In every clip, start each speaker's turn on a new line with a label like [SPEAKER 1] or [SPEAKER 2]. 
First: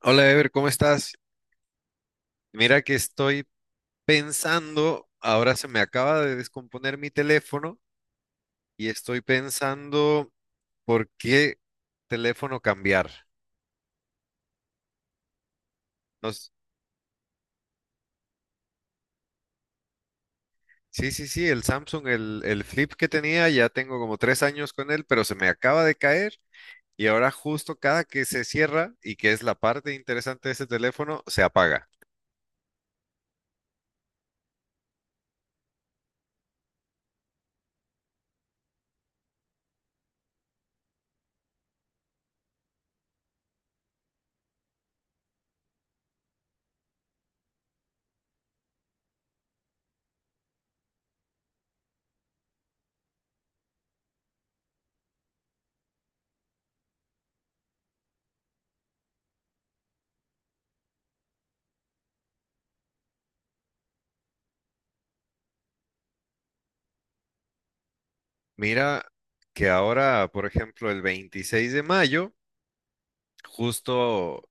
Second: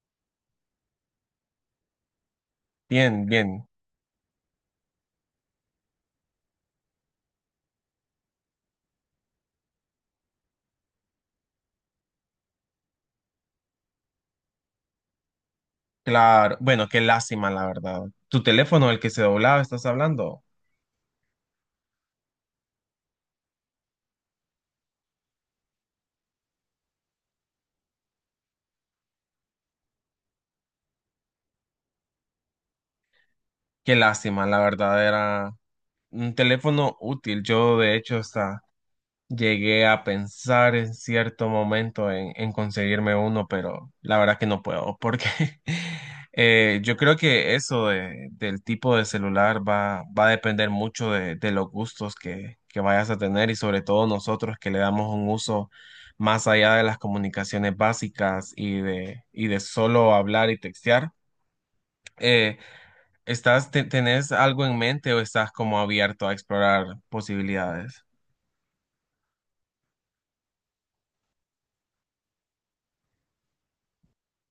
[SPEAKER 1] Hola Ever, ¿cómo estás? Mira que
[SPEAKER 2] Bien,
[SPEAKER 1] estoy
[SPEAKER 2] bien,
[SPEAKER 1] pensando, ahora se me acaba de descomponer mi teléfono y estoy pensando por qué teléfono cambiar. No s-
[SPEAKER 2] claro. Bueno, qué lástima, la verdad. Tu teléfono, el que se doblaba, estás hablando.
[SPEAKER 1] Sí, sí, sí, el Samsung, el Flip que tenía, ya tengo como tres años con él, pero se me acaba de caer y ahora justo cada que se cierra y que es la parte interesante de ese teléfono, se apaga.
[SPEAKER 2] Qué lástima, la verdad, era un teléfono útil. Yo, de hecho, hasta llegué a pensar en cierto momento en conseguirme uno, pero la verdad que no puedo, porque yo creo que del tipo de celular va a depender mucho de los gustos que vayas a tener, y sobre todo nosotros que le damos un uso más allá de las comunicaciones básicas y de solo hablar y textear. Eh, ¿Estás, tenés algo en mente o estás como abierto a explorar posibilidades?
[SPEAKER 1] Mira que ahora, por ejemplo, el 26 de mayo. Justo,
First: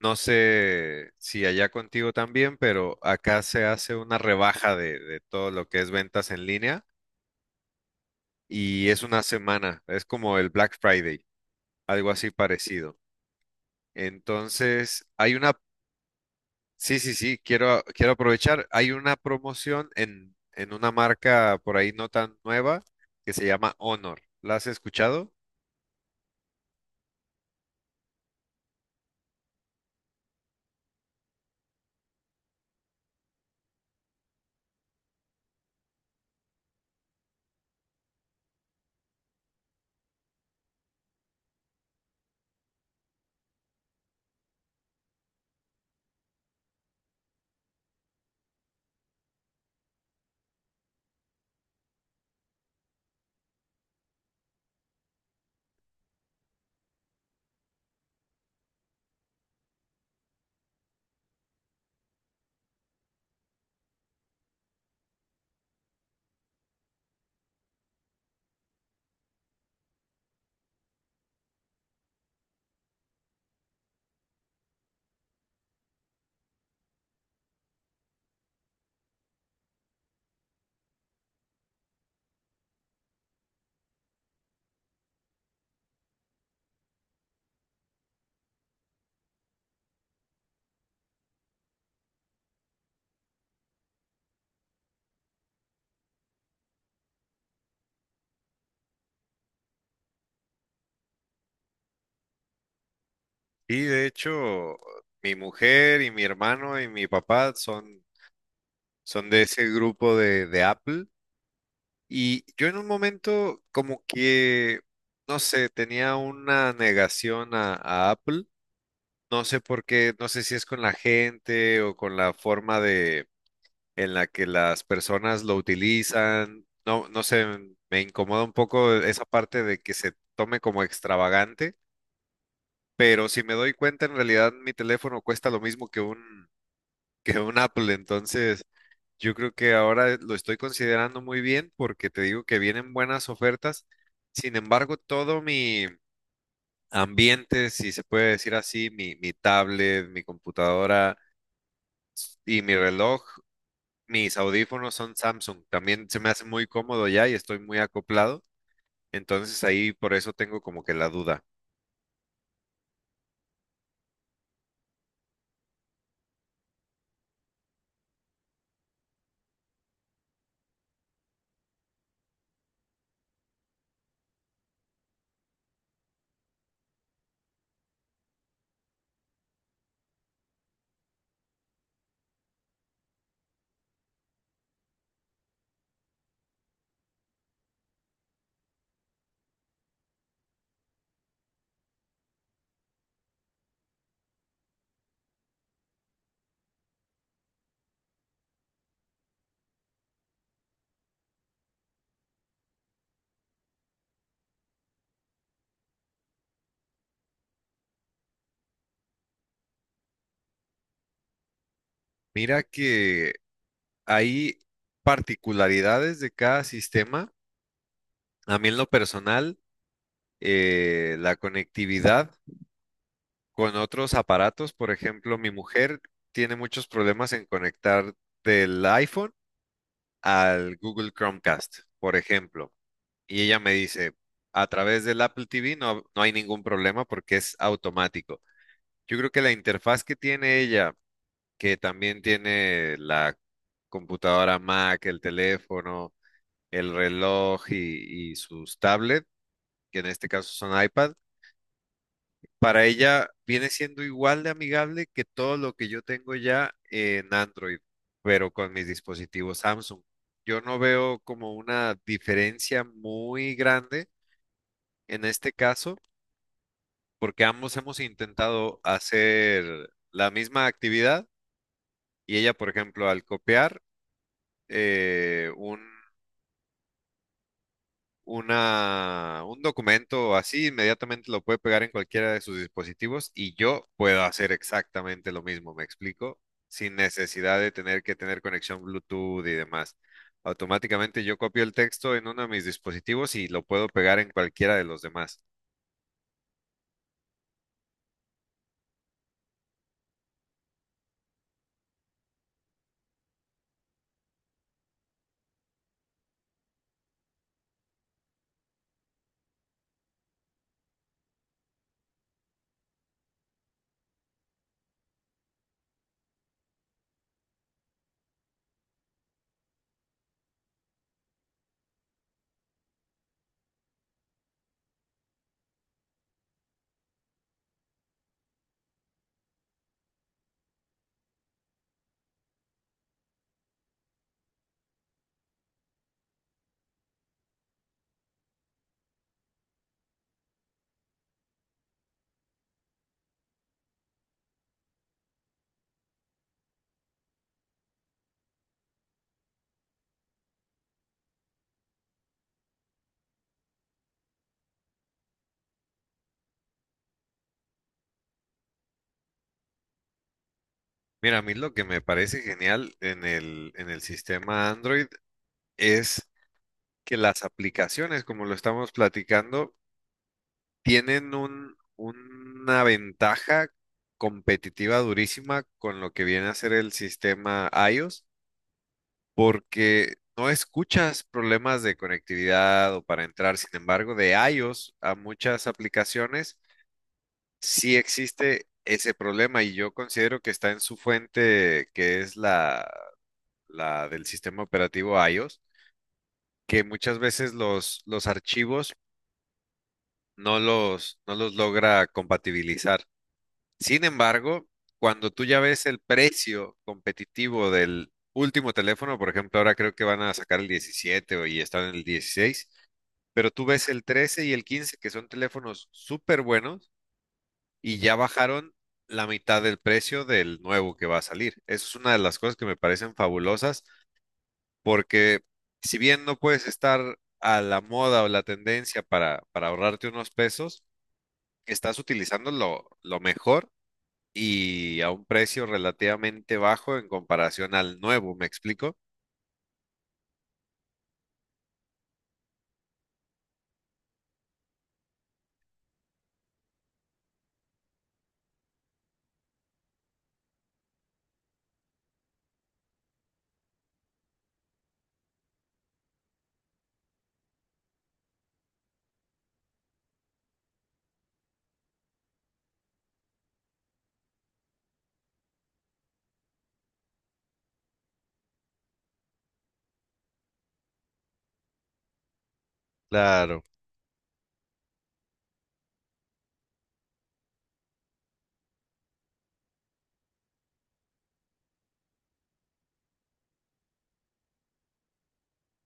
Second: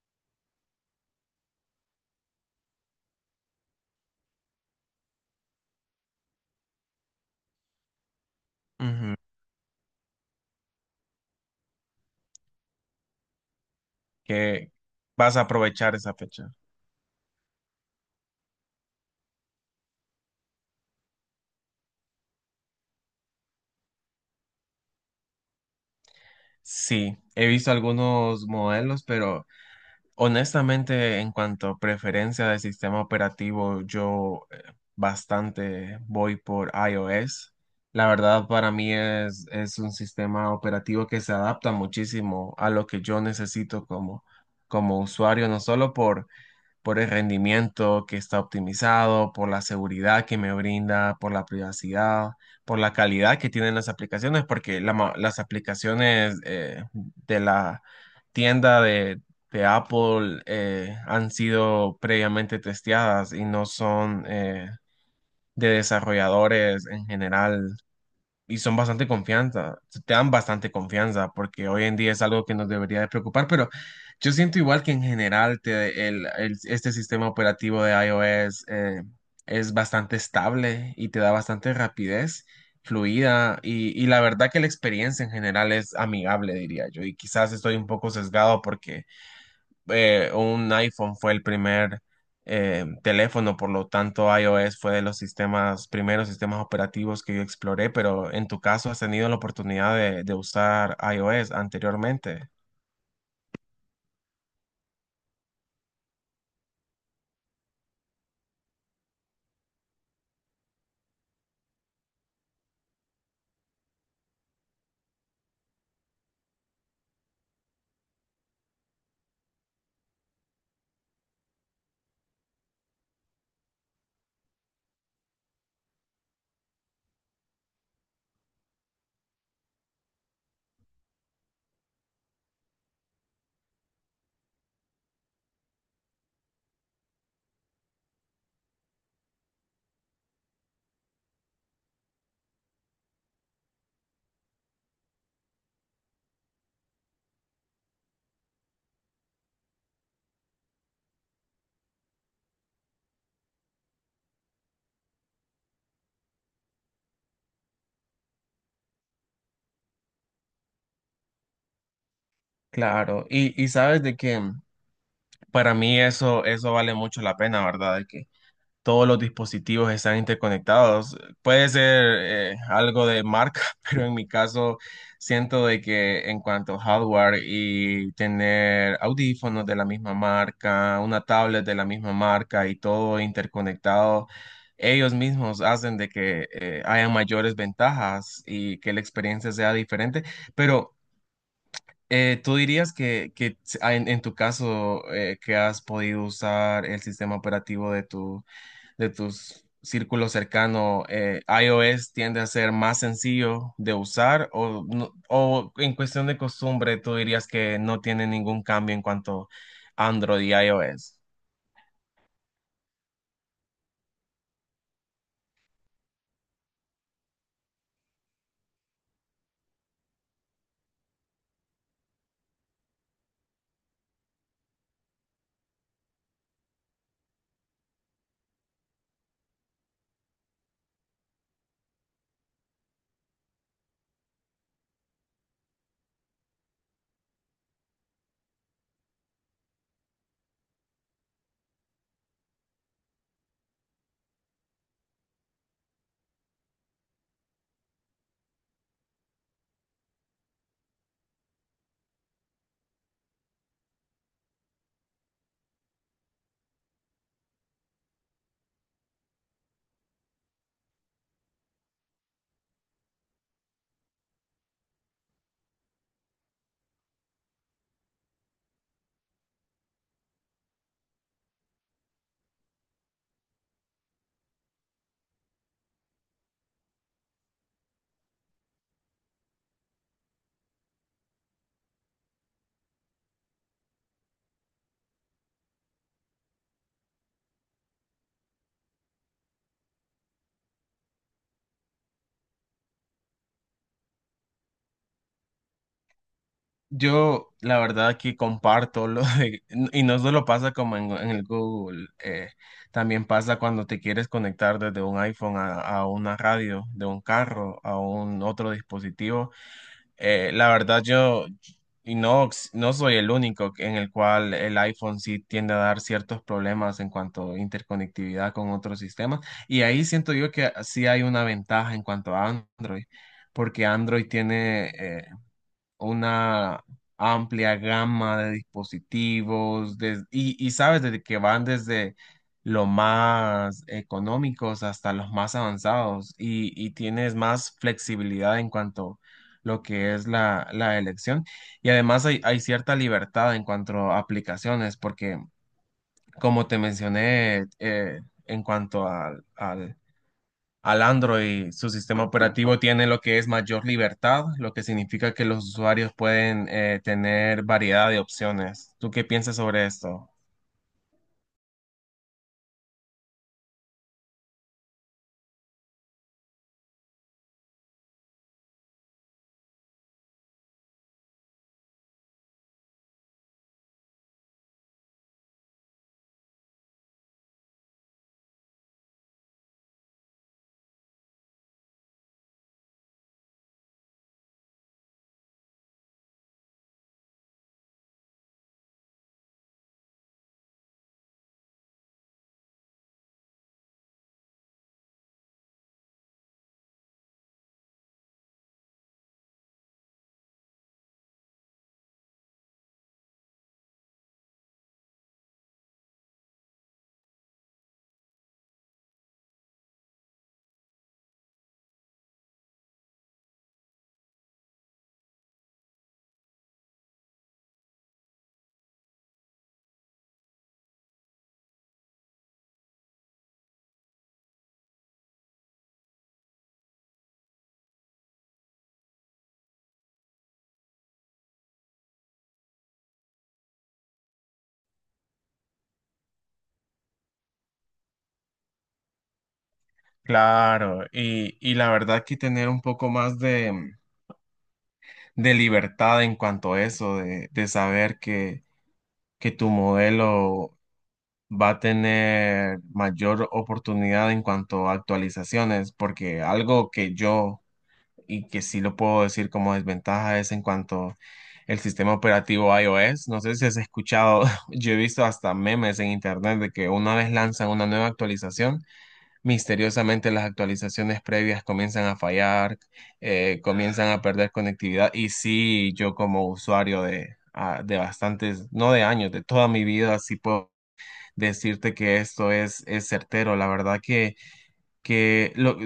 [SPEAKER 1] no sé si allá contigo también, pero acá se hace una rebaja de todo lo que es ventas en línea y es
[SPEAKER 2] Ujú.
[SPEAKER 1] una semana, es como el Black Friday, algo así parecido.
[SPEAKER 2] ¿Que
[SPEAKER 1] Entonces, hay
[SPEAKER 2] vas a
[SPEAKER 1] una,
[SPEAKER 2] aprovechar esa fecha?
[SPEAKER 1] sí, sí, sí, quiero, quiero aprovechar, hay una promoción en una marca por ahí no tan nueva que se llama Honor. ¿La has escuchado?
[SPEAKER 2] Sí, he visto algunos modelos, pero honestamente en cuanto a preferencia de sistema operativo, yo bastante voy por iOS. La verdad, para mí es un sistema operativo que se adapta muchísimo a lo que yo necesito, como usuario, no solo por el rendimiento que está optimizado, por la seguridad que me brinda, por la privacidad, por la calidad que tienen las aplicaciones, porque las aplicaciones de la tienda de Apple han sido previamente testeadas y no son de desarrolladores en general, y son bastante confianza, te dan bastante confianza, porque hoy en día es algo que nos debería de preocupar. Pero yo siento igual que, en general, este sistema operativo de iOS es bastante estable y te da bastante rapidez fluida, y la verdad que la experiencia en general es amigable, diría yo, y quizás estoy un poco sesgado porque un iPhone fue el primer teléfono, por lo tanto iOS fue de los sistemas, primeros sistemas operativos que yo exploré. Pero en tu caso, ¿has tenido la oportunidad de usar iOS anteriormente?
[SPEAKER 1] Y de hecho, mi mujer y mi hermano y mi papá son son de ese grupo de Apple. Y yo en un momento como que, no sé, tenía una negación a Apple. No sé por qué, no sé si es con la gente o con la forma de en la que las personas lo utilizan. No, no sé, me incomoda un poco esa parte de que se tome como extravagante. Pero si me doy cuenta, en realidad mi teléfono cuesta lo mismo que un Apple. Entonces, yo creo que ahora lo estoy considerando muy bien porque te digo que vienen buenas ofertas. Sin embargo, todo mi ambiente, si se puede decir así, mi tablet, mi computadora y mi reloj, mis audífonos son Samsung. También se me hace muy cómodo ya y estoy muy acoplado. Entonces ahí por eso tengo como que la duda.
[SPEAKER 2] Claro, y sabes de que para mí eso, eso vale mucho la pena, ¿verdad? De que todos los dispositivos están interconectados. Puede ser algo de marca, pero en mi caso siento de que en cuanto a hardware y tener audífonos de la misma marca, una tablet de la misma marca y todo interconectado, ellos mismos hacen de que haya mayores ventajas y que la experiencia sea diferente. Pero ¿tú dirías que en tu caso que has podido usar el sistema operativo de tu de tus círculos cercanos, iOS tiende a ser más sencillo de usar, o, o en cuestión de costumbre, tú dirías que no tiene ningún cambio en cuanto a Android y iOS?
[SPEAKER 1] Mira que hay particularidades de cada sistema. A mí en lo personal, la conectividad con otros aparatos. Por ejemplo, mi mujer tiene muchos problemas en conectar del iPhone al Google Chromecast, por ejemplo. Y ella me dice, a través del Apple TV no, no hay ningún problema porque es automático. Yo creo que la interfaz que tiene ella, que también tiene la computadora Mac, el teléfono, el reloj y sus tablets, que en este caso son iPad, para ella viene siendo igual de amigable que todo lo que yo tengo ya en Android, pero con mis dispositivos Samsung. Yo no veo como una diferencia muy grande en este caso, porque ambos hemos intentado hacer la misma actividad y ella, por ejemplo, al copiar un una, un documento así, inmediatamente lo puede pegar en cualquiera de sus dispositivos y yo puedo hacer exactamente lo mismo, ¿me explico? Sin necesidad de tener que tener conexión Bluetooth y demás. Automáticamente yo copio el texto en uno de mis dispositivos y lo puedo pegar en cualquiera de los demás.
[SPEAKER 2] Yo, la verdad, aquí comparto lo de, y no solo pasa como en el Google, también pasa cuando te quieres conectar desde un iPhone a una radio, de un carro, a un otro dispositivo. La verdad, yo y no, no soy el único en el cual el iPhone sí tiende a dar ciertos problemas en cuanto a interconectividad con otros sistemas. Y ahí siento yo que sí hay una ventaja en cuanto a Android, porque Android tiene una amplia gama de dispositivos y sabes, desde que van desde los más económicos hasta los más avanzados, y tienes más flexibilidad en cuanto lo que es la elección. Y además hay, hay cierta libertad en cuanto a aplicaciones, porque como te mencioné, en cuanto al al Android, su sistema operativo tiene lo que es mayor libertad, lo que significa que los usuarios pueden tener variedad de opciones. ¿Tú qué piensas sobre esto?
[SPEAKER 1] Mira, a mí lo que me parece genial en el sistema Android es que las aplicaciones, como lo estamos platicando, tienen una ventaja competitiva durísima con lo que viene a ser el sistema iOS, porque no escuchas problemas de conectividad o para entrar. Sin embargo, de iOS a muchas aplicaciones sí existe ese problema y yo considero que está en su fuente, que es la del sistema operativo iOS, que muchas veces los archivos no los logra compatibilizar. Sin embargo, cuando tú ya ves el precio competitivo del último teléfono, por ejemplo, ahora creo que van a sacar el 17 y están en el 16, pero tú ves el 13 y el 15, que son teléfonos súper buenos, y ya bajaron la mitad del precio del nuevo que va a salir. Eso es una de las cosas que me parecen fabulosas, porque si bien no puedes estar a la moda o la tendencia para ahorrarte unos pesos, estás utilizando lo mejor y a un precio relativamente bajo en comparación al nuevo, ¿me explico?
[SPEAKER 2] Claro, y la verdad que tener un poco más de libertad en cuanto a eso, de saber que tu modelo va a tener mayor oportunidad en cuanto a actualizaciones, porque algo que yo y que sí lo puedo decir como desventaja es en cuanto el sistema operativo iOS. No sé si has escuchado, yo he visto hasta memes en internet de que una vez lanzan una nueva actualización, misteriosamente las actualizaciones previas comienzan a fallar,
[SPEAKER 1] Claro,
[SPEAKER 2] comienzan a perder conectividad. Y sí, yo como usuario de, ah, de bastantes, no de años, de toda mi vida, sí puedo decirte que esto es certero. La verdad que lo,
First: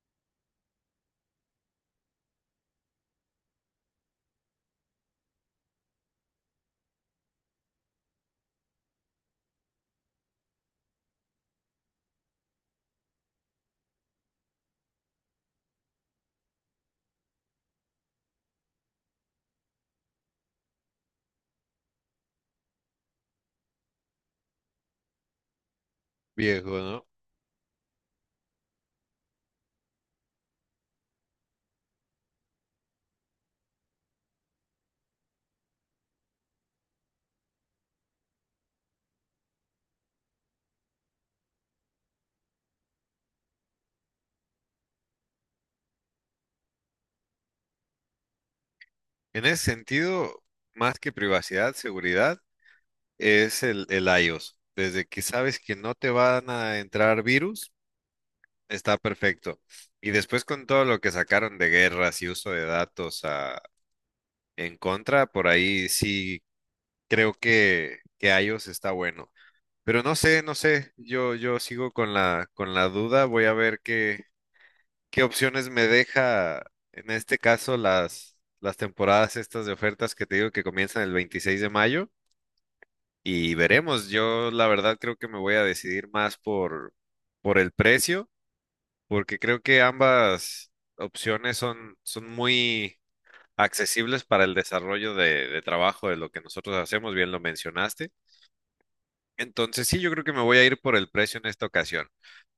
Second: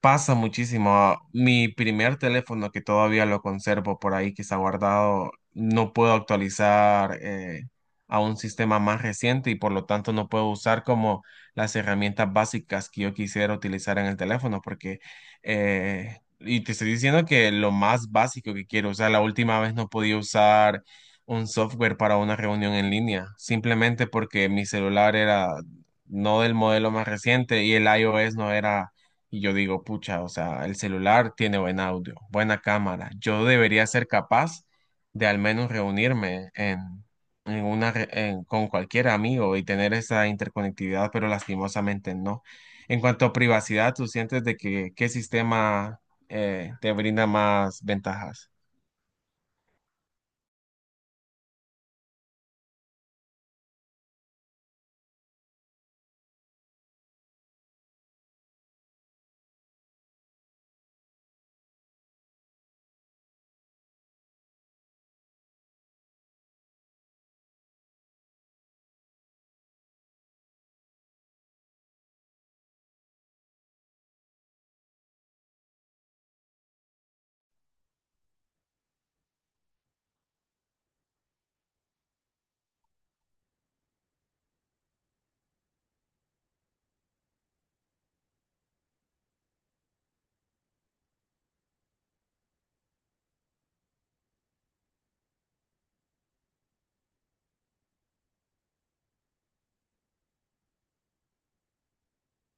[SPEAKER 2] pasa muchísimo. Mi primer teléfono, que todavía lo conservo por ahí, que está guardado, no puedo actualizar a un sistema más reciente, y por lo tanto no puedo usar como las herramientas básicas que yo quisiera utilizar en el teléfono, porque y te estoy diciendo que lo más básico que quiero usar, la última vez no podía usar un software para una reunión en línea, simplemente porque mi celular era no del
[SPEAKER 1] viejo,
[SPEAKER 2] modelo
[SPEAKER 1] ¿no?
[SPEAKER 2] más reciente y el iOS no era, y yo digo, pucha, o sea, el celular tiene buen audio, buena cámara, yo debería ser capaz de al menos reunirme en una, con cualquier amigo y tener esa interconectividad, pero lastimosamente no. En cuanto a privacidad, ¿tú sientes de que qué sistema te brinda más ventajas?
[SPEAKER 1] En ese sentido, más que privacidad, seguridad, es el iOS. Desde que sabes que no te van a entrar virus, está perfecto. Y después con todo lo que sacaron de guerras y uso de datos ah, en contra, por ahí sí creo que iOS está bueno. Pero no sé, no sé, yo sigo con con la duda, voy a ver qué, ¿qué opciones me deja en este caso las temporadas estas de ofertas que te digo que comienzan el 26 de mayo? Y veremos, yo la verdad creo que me voy a decidir más por el precio, porque creo que ambas opciones son, son muy accesibles para el desarrollo de trabajo de lo que nosotros hacemos, bien lo mencionaste. Entonces sí, yo creo que me voy a ir por el precio en esta ocasión,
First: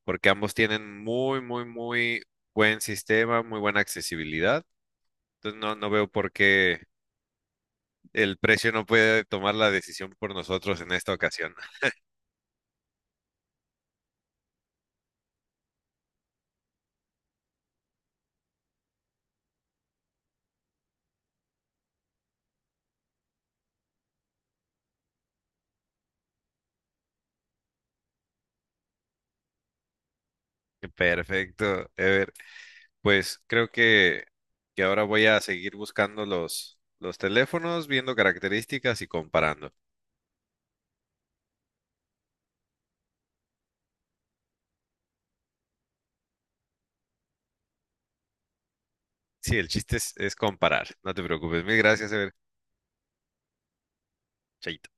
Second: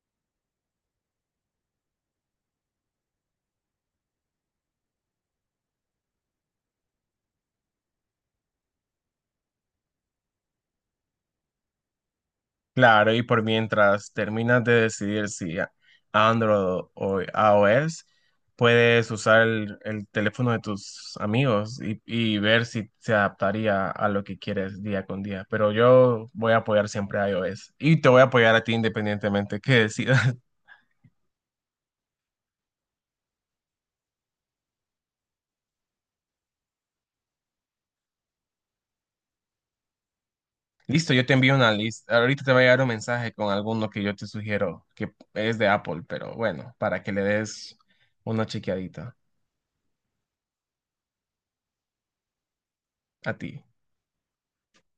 [SPEAKER 1] porque ambos tienen muy, muy, muy buen sistema, muy buena accesibilidad. Entonces no, no veo por qué el precio no puede tomar la decisión por nosotros en esta ocasión.
[SPEAKER 2] Claro, y por mientras terminas de decidir si Android o iOS, puedes usar el teléfono de tus amigos y ver si se adaptaría a lo que quieres día con día. Pero yo voy a apoyar siempre a iOS y te voy a apoyar a ti independientemente que decidas.
[SPEAKER 1] Perfecto, Ever. Pues creo que ahora voy a seguir buscando los teléfonos, viendo características y comparando.
[SPEAKER 2] Listo, yo te envío una lista. Ahorita te va a llegar un mensaje con alguno que yo te sugiero que es de Apple, pero bueno, para que le des una chequeadita
[SPEAKER 1] Sí, el chiste es comparar. No te preocupes. Mil gracias, Ever.
[SPEAKER 2] a ti.
[SPEAKER 1] Chaito.